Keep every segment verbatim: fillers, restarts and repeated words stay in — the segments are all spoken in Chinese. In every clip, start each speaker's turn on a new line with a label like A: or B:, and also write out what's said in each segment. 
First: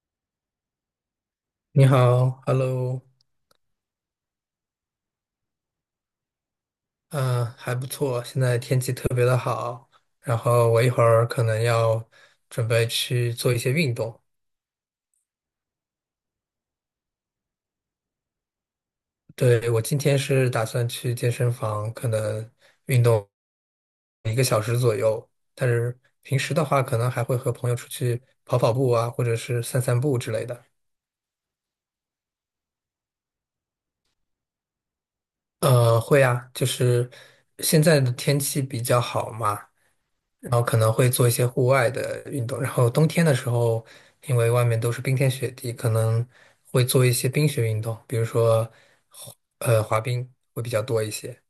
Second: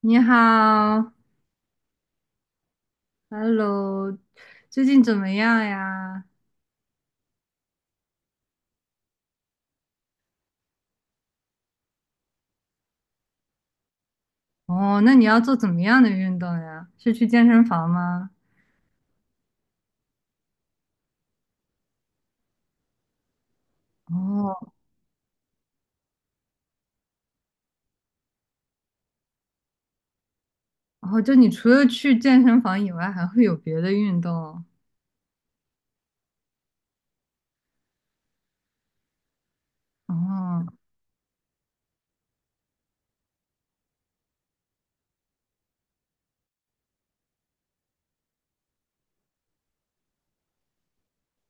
A: 你好
B: 你好，Hello。
A: ，Hello，最近怎么样呀？
B: 嗯，还不错，现在天气特别的好，然后我一会儿可能要准备去做一些运动。
A: 哦，那你要做怎么样的运动呀？是去健身房吗？
B: 对，我今天是打算去健身房，可能运动。
A: 哦，
B: 但是平时的话，可能还会和朋友出去跑跑步啊，或者是散散步之类的。
A: 哦，就你除了去健身房以外，还会有别的运动？
B: 呃，会啊，就是现在的天气比较好嘛，然后
A: 哦，
B: 可能会做一些户外的运动。然后冬天的时候，因为外面都是冰天雪地，可能会做一些冰雪运动，比如说滑呃滑冰会比较多一些。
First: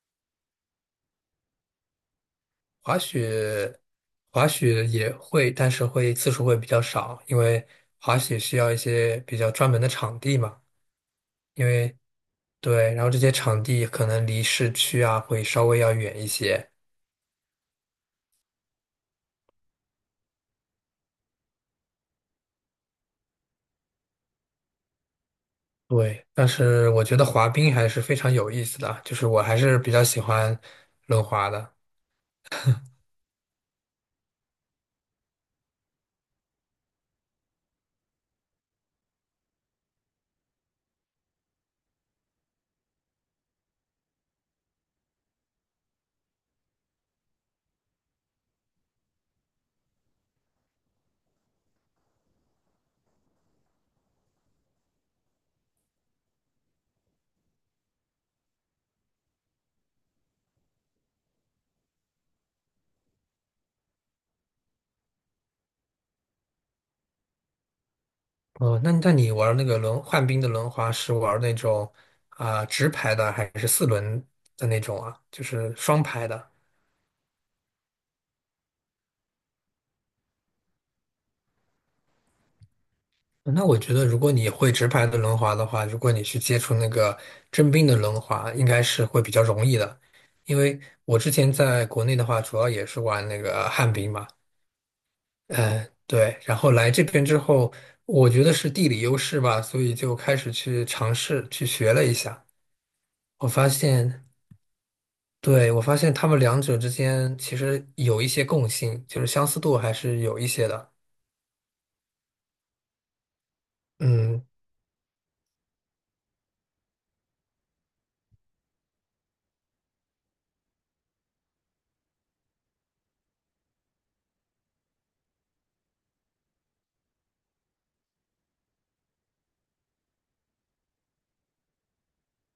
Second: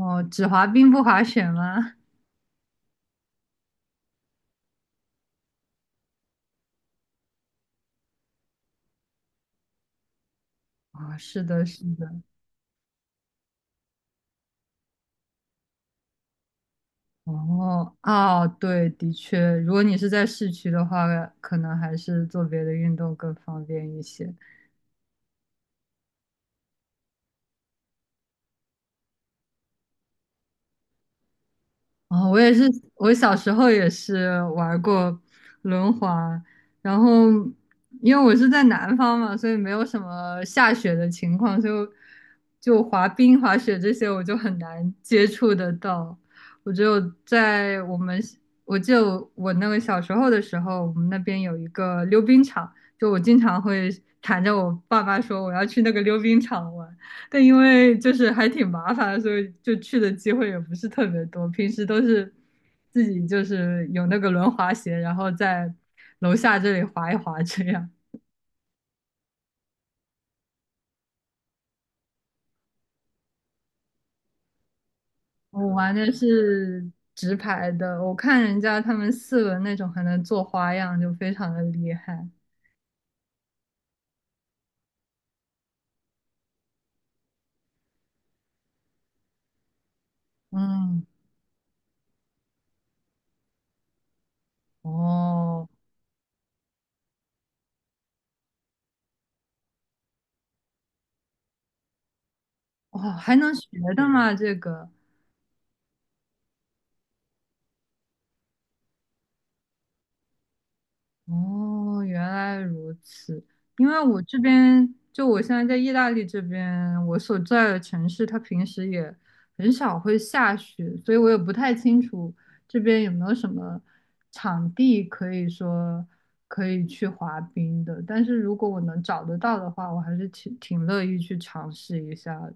A: 哦，只滑冰不滑雪吗？
B: 滑雪滑雪也会，但是会次数会比较少，因为滑雪需要一些比较专门的场地嘛。
A: 啊、是的，
B: 因
A: 是
B: 为
A: 的。
B: 对，然后这些场地可能离市区啊会稍微要远一些。
A: 哦，哦，对，的确，如果你是在市区的话，可能还是做别的运动更方便一些。
B: 对，但是我觉得滑冰还是非常有意思的啊，就是我还是比较喜欢轮滑的。
A: 哦，我也是，我小时候也是玩过轮滑，然后因为我是在南方嘛，所以没有什么下雪的情况，就就滑冰、滑雪这些我就很难接触得到。我就在我们，我记得我我那个小时候的时候，我们那边有一个溜冰场，就我经常会缠着我爸爸说我要去那个溜冰场玩。但因为就是还挺麻烦的，所以就去的机会也不是特别多。平时都是自己就是有那个轮滑鞋，然后在楼下这里滑一滑这样。
B: 哦，那那你玩那个轮旱冰的轮滑是玩那种啊、直排的还是四轮的那种啊？就
A: 我
B: 是
A: 玩
B: 双
A: 的
B: 排的。
A: 是直排的，我看人家他们四轮那种还能做花样，就非常的厉害。
B: 嗯那我觉得如果你会直排的轮滑的话，如果你去接触那个真冰的轮滑，应该是会比较容易的。因为
A: 嗯，
B: 我之前在国内的话，主要也是玩那个旱冰嘛。
A: 哦，
B: 嗯，对，然后来这边之后，我觉得是地理优势吧，所以就开始去尝试去学了一下。
A: 哦，还
B: 我
A: 能学
B: 发
A: 的
B: 现，
A: 吗？这个？
B: 对，我发现他们两者之间其实有一些共性，就是相似度还是有一些的。
A: 哦，原来如此。因为我这
B: 嗯，
A: 边，就我现在在意大利这边，我所在的城市，它平时也很少会下雪，所以我也不太清楚这边有没有什么场地可以说可以去滑冰的。但是如果我能找得到的话，我还是挺挺乐意去尝试一下的。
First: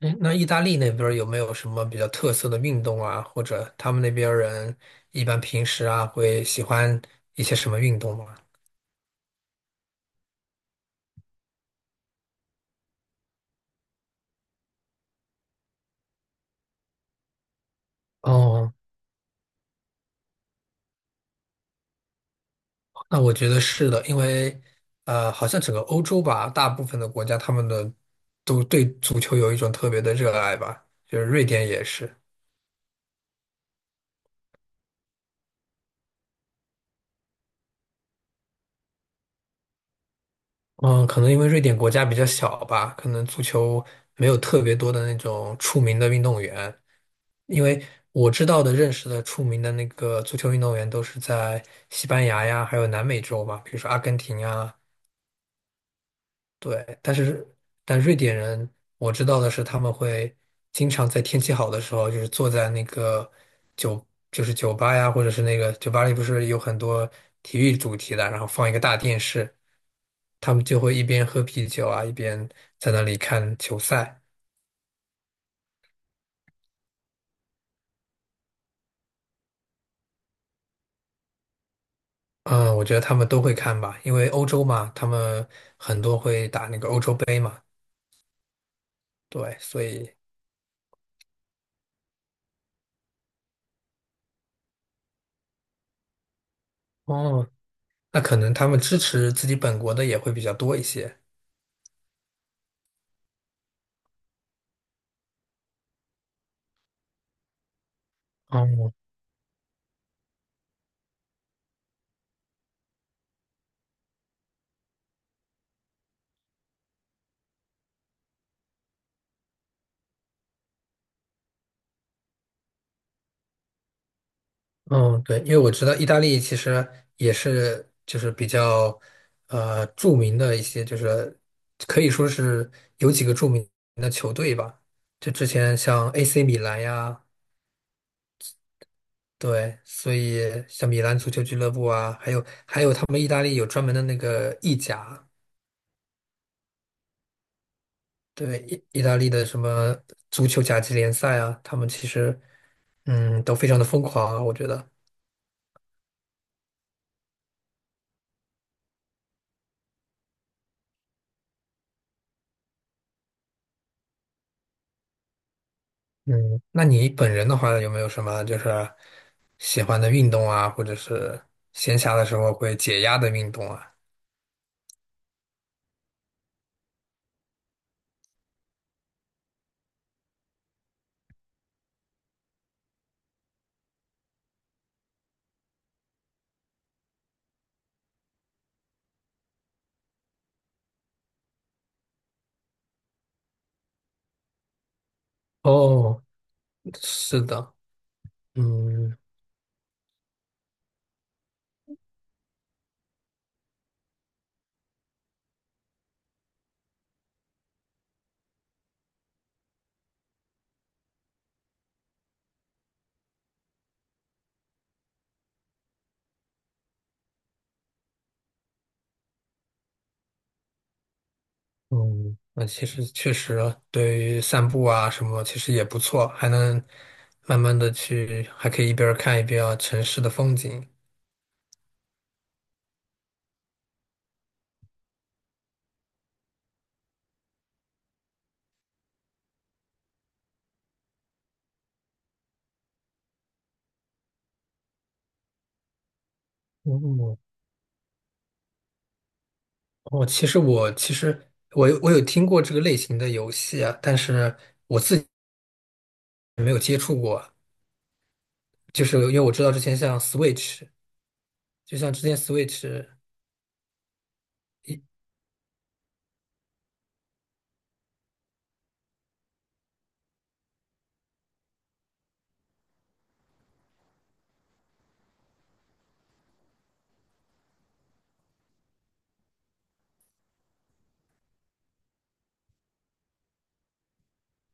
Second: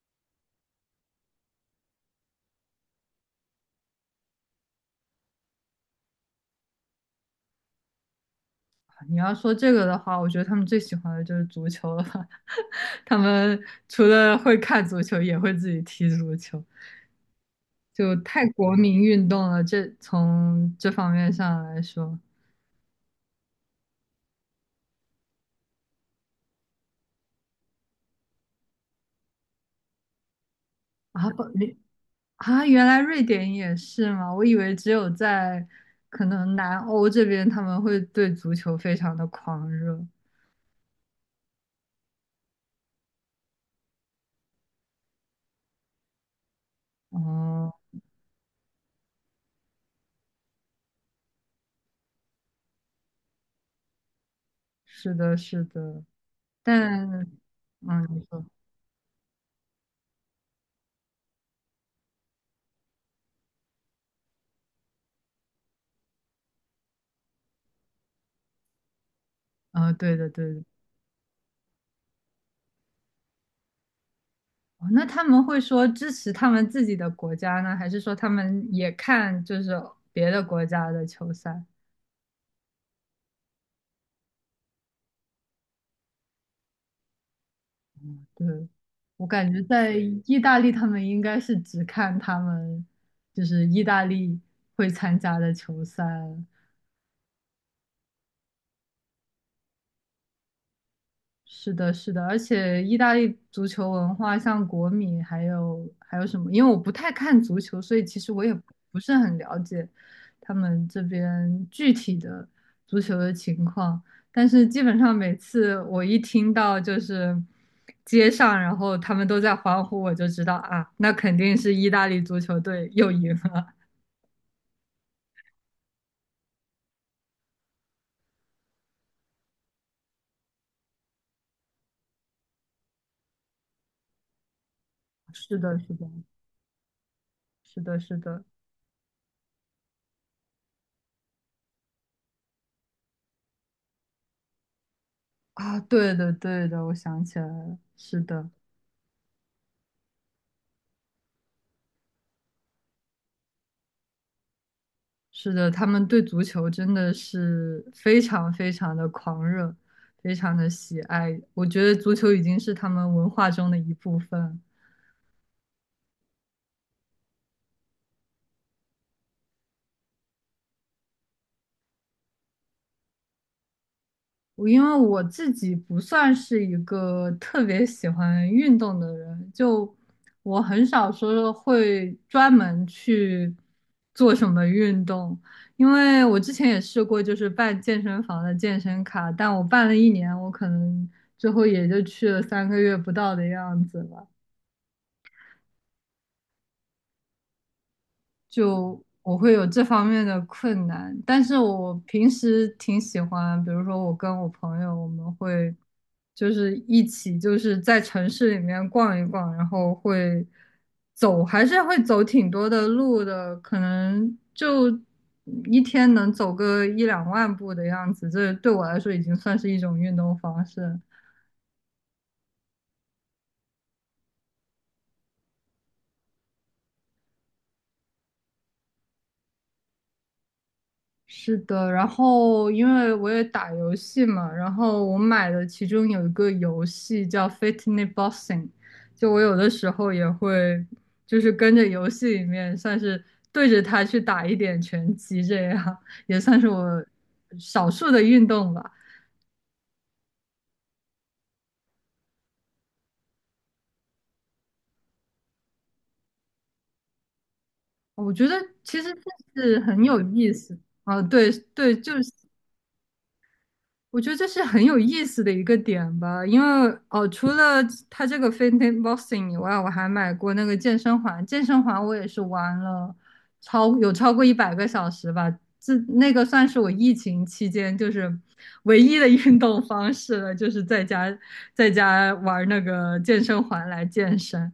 B: 诶那意大利那边儿有没有什么比较特色的运动啊，或者他们那边儿人一般平时啊会喜欢一些什么运动吗？
A: 你要说这个的话，我觉得他们最喜欢的就是足球了吧。 他们除了会看足球，也会自己踢足球。就太
B: 哦。
A: 国民运动了。这从这方面上来说
B: 那我觉得是的，因为呃，好像整个欧洲吧，大部分的国家他们的都对足球有一种特别的热爱吧，就是
A: 啊，不，
B: 瑞典
A: 你
B: 也是。
A: 啊，原来瑞典也是吗？我以为只有在可能南欧这边他们会对足球非常的狂热。
B: 嗯，可能因为瑞典国家比较小吧，可能足球没有特别多的那种出名的运动员。因
A: 哦，
B: 为我知道的、认识的出名的那个足球运动员都是在西班牙呀，还有南美洲吧，比如说阿根廷啊。
A: 是的，是的，
B: 对，
A: 但
B: 但是但
A: 嗯，
B: 瑞
A: 你
B: 典
A: 说，
B: 人我知道的是，他们会经常在天气好的时候，就是坐在那个酒，就是酒吧呀，或者是那个酒吧里不是有很多体育主题的，然后放一个大电视。
A: 啊，对的，对
B: 他
A: 的。
B: 们就会一边喝啤酒啊，一边在那里看球赛。
A: 哦，那他们会说支持他们自己的国家呢，还是说他们也看就是别的国家的球赛？
B: 嗯，我觉得他们都会看吧，因为欧洲嘛，他们很多会打那个欧洲杯嘛。
A: 对，我感
B: 对，
A: 觉
B: 所
A: 在
B: 以
A: 意大利，他们应该是只看他们就是意大利会参加的球赛，
B: 哦，那可能他们支持自己本国的也会比较多一些。
A: 是的，是的，而且意大利足球文化，像国米还有还有什么？因为我不太看足球，所以其实我也
B: 哦，
A: 不是很了解他们这边具体的足球的情况。但是基本上每次我一听到就是街上，然后他们都在欢呼，我就知道啊，那肯定是意大利足球队又赢了。
B: 嗯，对，因为我知道意大利其实也是就是比较呃著名的一些，就是可以说是有几个著名的球队吧。就之
A: 是
B: 前
A: 的，是的，
B: 像 A C 米兰呀。
A: 是的，是的。
B: 对，所以像米兰足球俱乐部啊，还有还有他们意大利有专门的那个意甲。
A: 啊，对的，对的，我想起来了，是的。
B: 对，意意大利的什么足球甲级联赛啊，他们其实嗯都非常的疯狂啊，我觉得。
A: 是的，他们对足球真的是非常非常的狂热，非常的喜爱。我觉得足球已经是他们文化中的一部分。
B: 嗯，那你本人的话，有没有什么就是喜欢的运动啊，或者是闲暇的时候会解压的运动啊？
A: 我因为我自己不算是一个特别喜欢运动的人，就我很少说会专门去做什么运动，因为我之前也试过，就是办健身房的健身卡，但我办了一年，我可能最后也就去了三个月不到的样子吧。
B: 哦，是的，
A: 就
B: 嗯
A: 我会有这方面的困难。但是我平时挺喜欢，比如说我跟我朋友，我们会就是一起就是在城市里面逛一逛，然后会走，还是会走挺多的路的，可能就一天能走个一两万步的样子。这对我来说已经算是一种运动方式。
B: 嗯。那其实确实对于散步啊什么，其实也不错，还能慢慢的去，还可以一边儿看一边儿城市的风景。
A: 是的，然后因为我也打游戏嘛，然后我买的其中有一个游戏叫《Fitness Boxing》，就我有的时候也会就是跟着游戏里面算是对着它去打一点拳击，这样也算是我
B: 哦，
A: 少数的运动吧。
B: 哦，其实我其实我有我有听过这个类型的游戏啊，但是我自己没有接触过，
A: 我觉得其
B: 就
A: 实
B: 是因为我
A: 这
B: 知道之
A: 是
B: 前
A: 很
B: 像
A: 有意思
B: Switch。
A: 啊，对
B: 就
A: 对，就
B: 像之
A: 是
B: 前 Switch，
A: 我觉得这是很有意思的一个点吧，因为哦，除了它这个 Fitness Boxing 以外，我还买过那个健身环，健身环我也是玩了超有超过一百个小时吧，这那个算是我疫情期间就是唯一的运动方式了，就是在家在家玩那个健身环来健身。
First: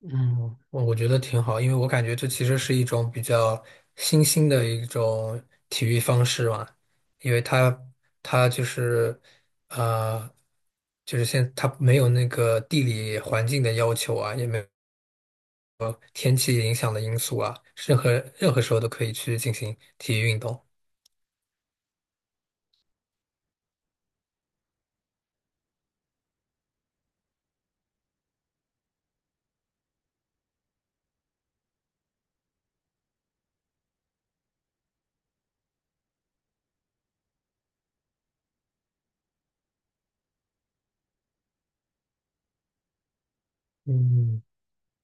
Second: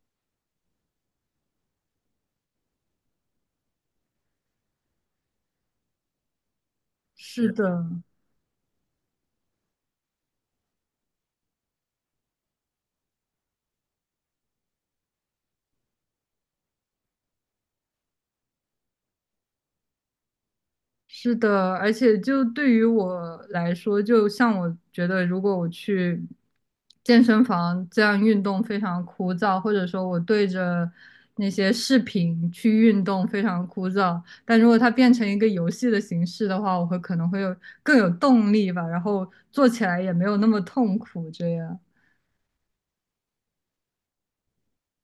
B: 嗯我我觉得挺好，因为我感觉这其实是一种比较新兴的一种体育方式嘛。因为
A: 是
B: 它
A: 的，
B: 它就是呃，就是现它没有那个地理环境的要求啊，也没有天气影响的因素啊，任何任何时候都可以去进行体育运动。
A: 是的，而且就对于我来说，就像我觉得，如果我去健身房这样运动非常枯燥，或者说我对着那些视频去运动非常枯燥，但如果它变成一个游戏的形式的话，我会可能会有更有动力吧，然后做起来也没有那么痛苦。这样，
B: 嗯。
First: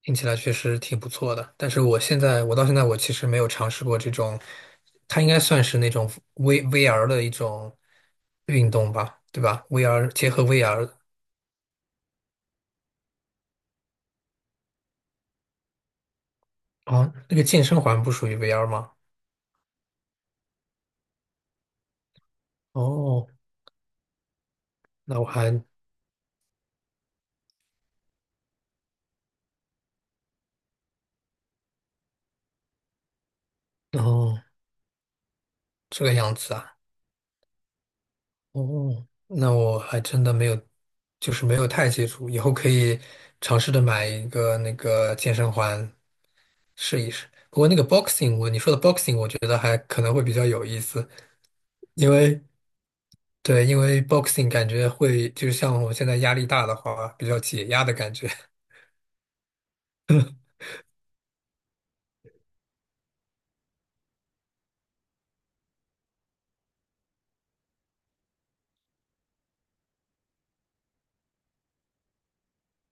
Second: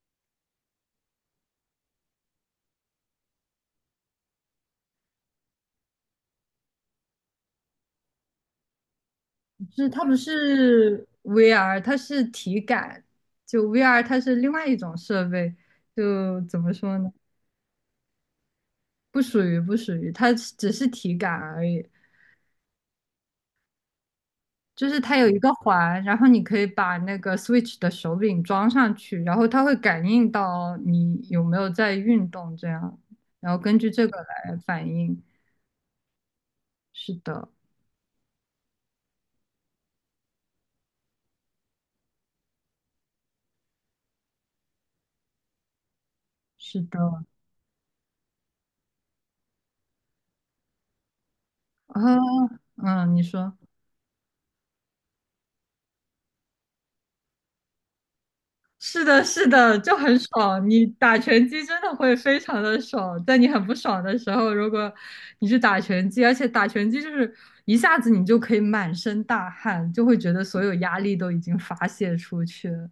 B: 听起来确实挺不错的，但是我现在，我到现在我其实没有尝试过这种，它应该算是那种 V VR 的一种运动吧，对吧
A: 就是它
B: ？VR
A: 不
B: 结合 VR。
A: 是 V R，它是体感，就 V R 它是另外一种设备，就怎么说呢？
B: 哦，那个健身环不属于 V R 吗？
A: 不属于不属于，它只是体感而已。
B: 哦，
A: 就是它
B: 那我
A: 有一个
B: 还，
A: 环，然后你可以把那个 Switch 的手柄装上去，然后它会感应到你有没有在运动这样，然后根据这个
B: 哦，
A: 来反应。
B: 这个样子啊。
A: 是的，
B: 哦，那我还真的没有，就是没有太接触，以后可以尝试着买一个那个健身环
A: 是的，
B: 试一试。不过那个 boxing，我你说的 boxing，我觉得还可能会比较有意思。
A: 啊，
B: 因为
A: 嗯，你说。
B: 对，因为 boxing 感觉会，就像我现在压力大的话，比较解压的感觉。
A: 是的，是的，就很爽。你打拳击真的会非常的爽，在你很不爽的时候，如果你去打拳击，而且打拳击就是一下子你就可以满身大汗，就会觉得所有压力都已经发泄出去了。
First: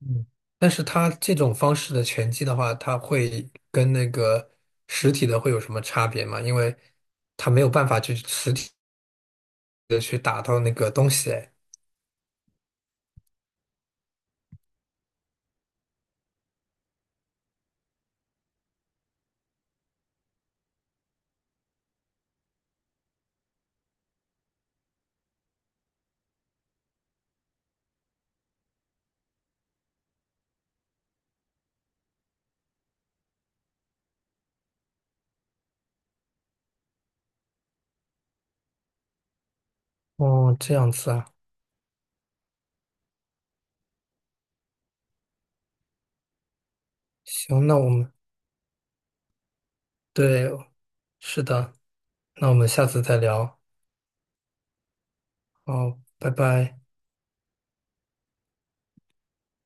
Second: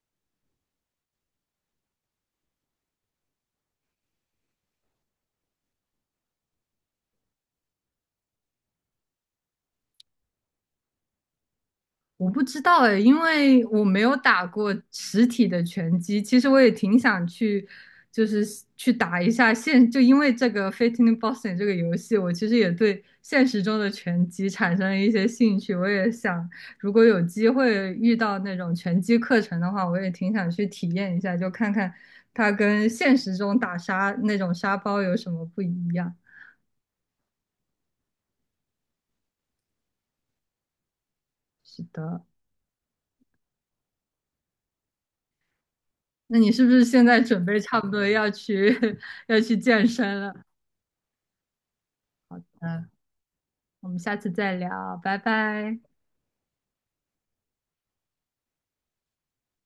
B: 嗯，但是它这种方式的拳击的话，它会跟那个实体的会有什么差别吗？因为它没有办法去实体的去打到那个东西。哎
A: 我不知道哎，因为我没有打过实体的拳击。其实我也挺想去，就是去打一下现。就因为这个《Fitting Boxing s》这个游戏，我其实也对现实中的拳击产生了一些兴趣。我也想，如果有机会遇到那种拳击课程的话，我也挺想去体验一下，就看看它跟现实中打沙那种沙包有什么不一样。
B: 哦，这样子啊。
A: 是的，那你是不是现在准备
B: 行，那
A: 差不
B: 我
A: 多
B: 们，
A: 要去 要去健身了？
B: 对，是的，那我们下
A: 嗯。
B: 次再聊。
A: 我们下次再聊，拜拜。
B: 好，拜拜。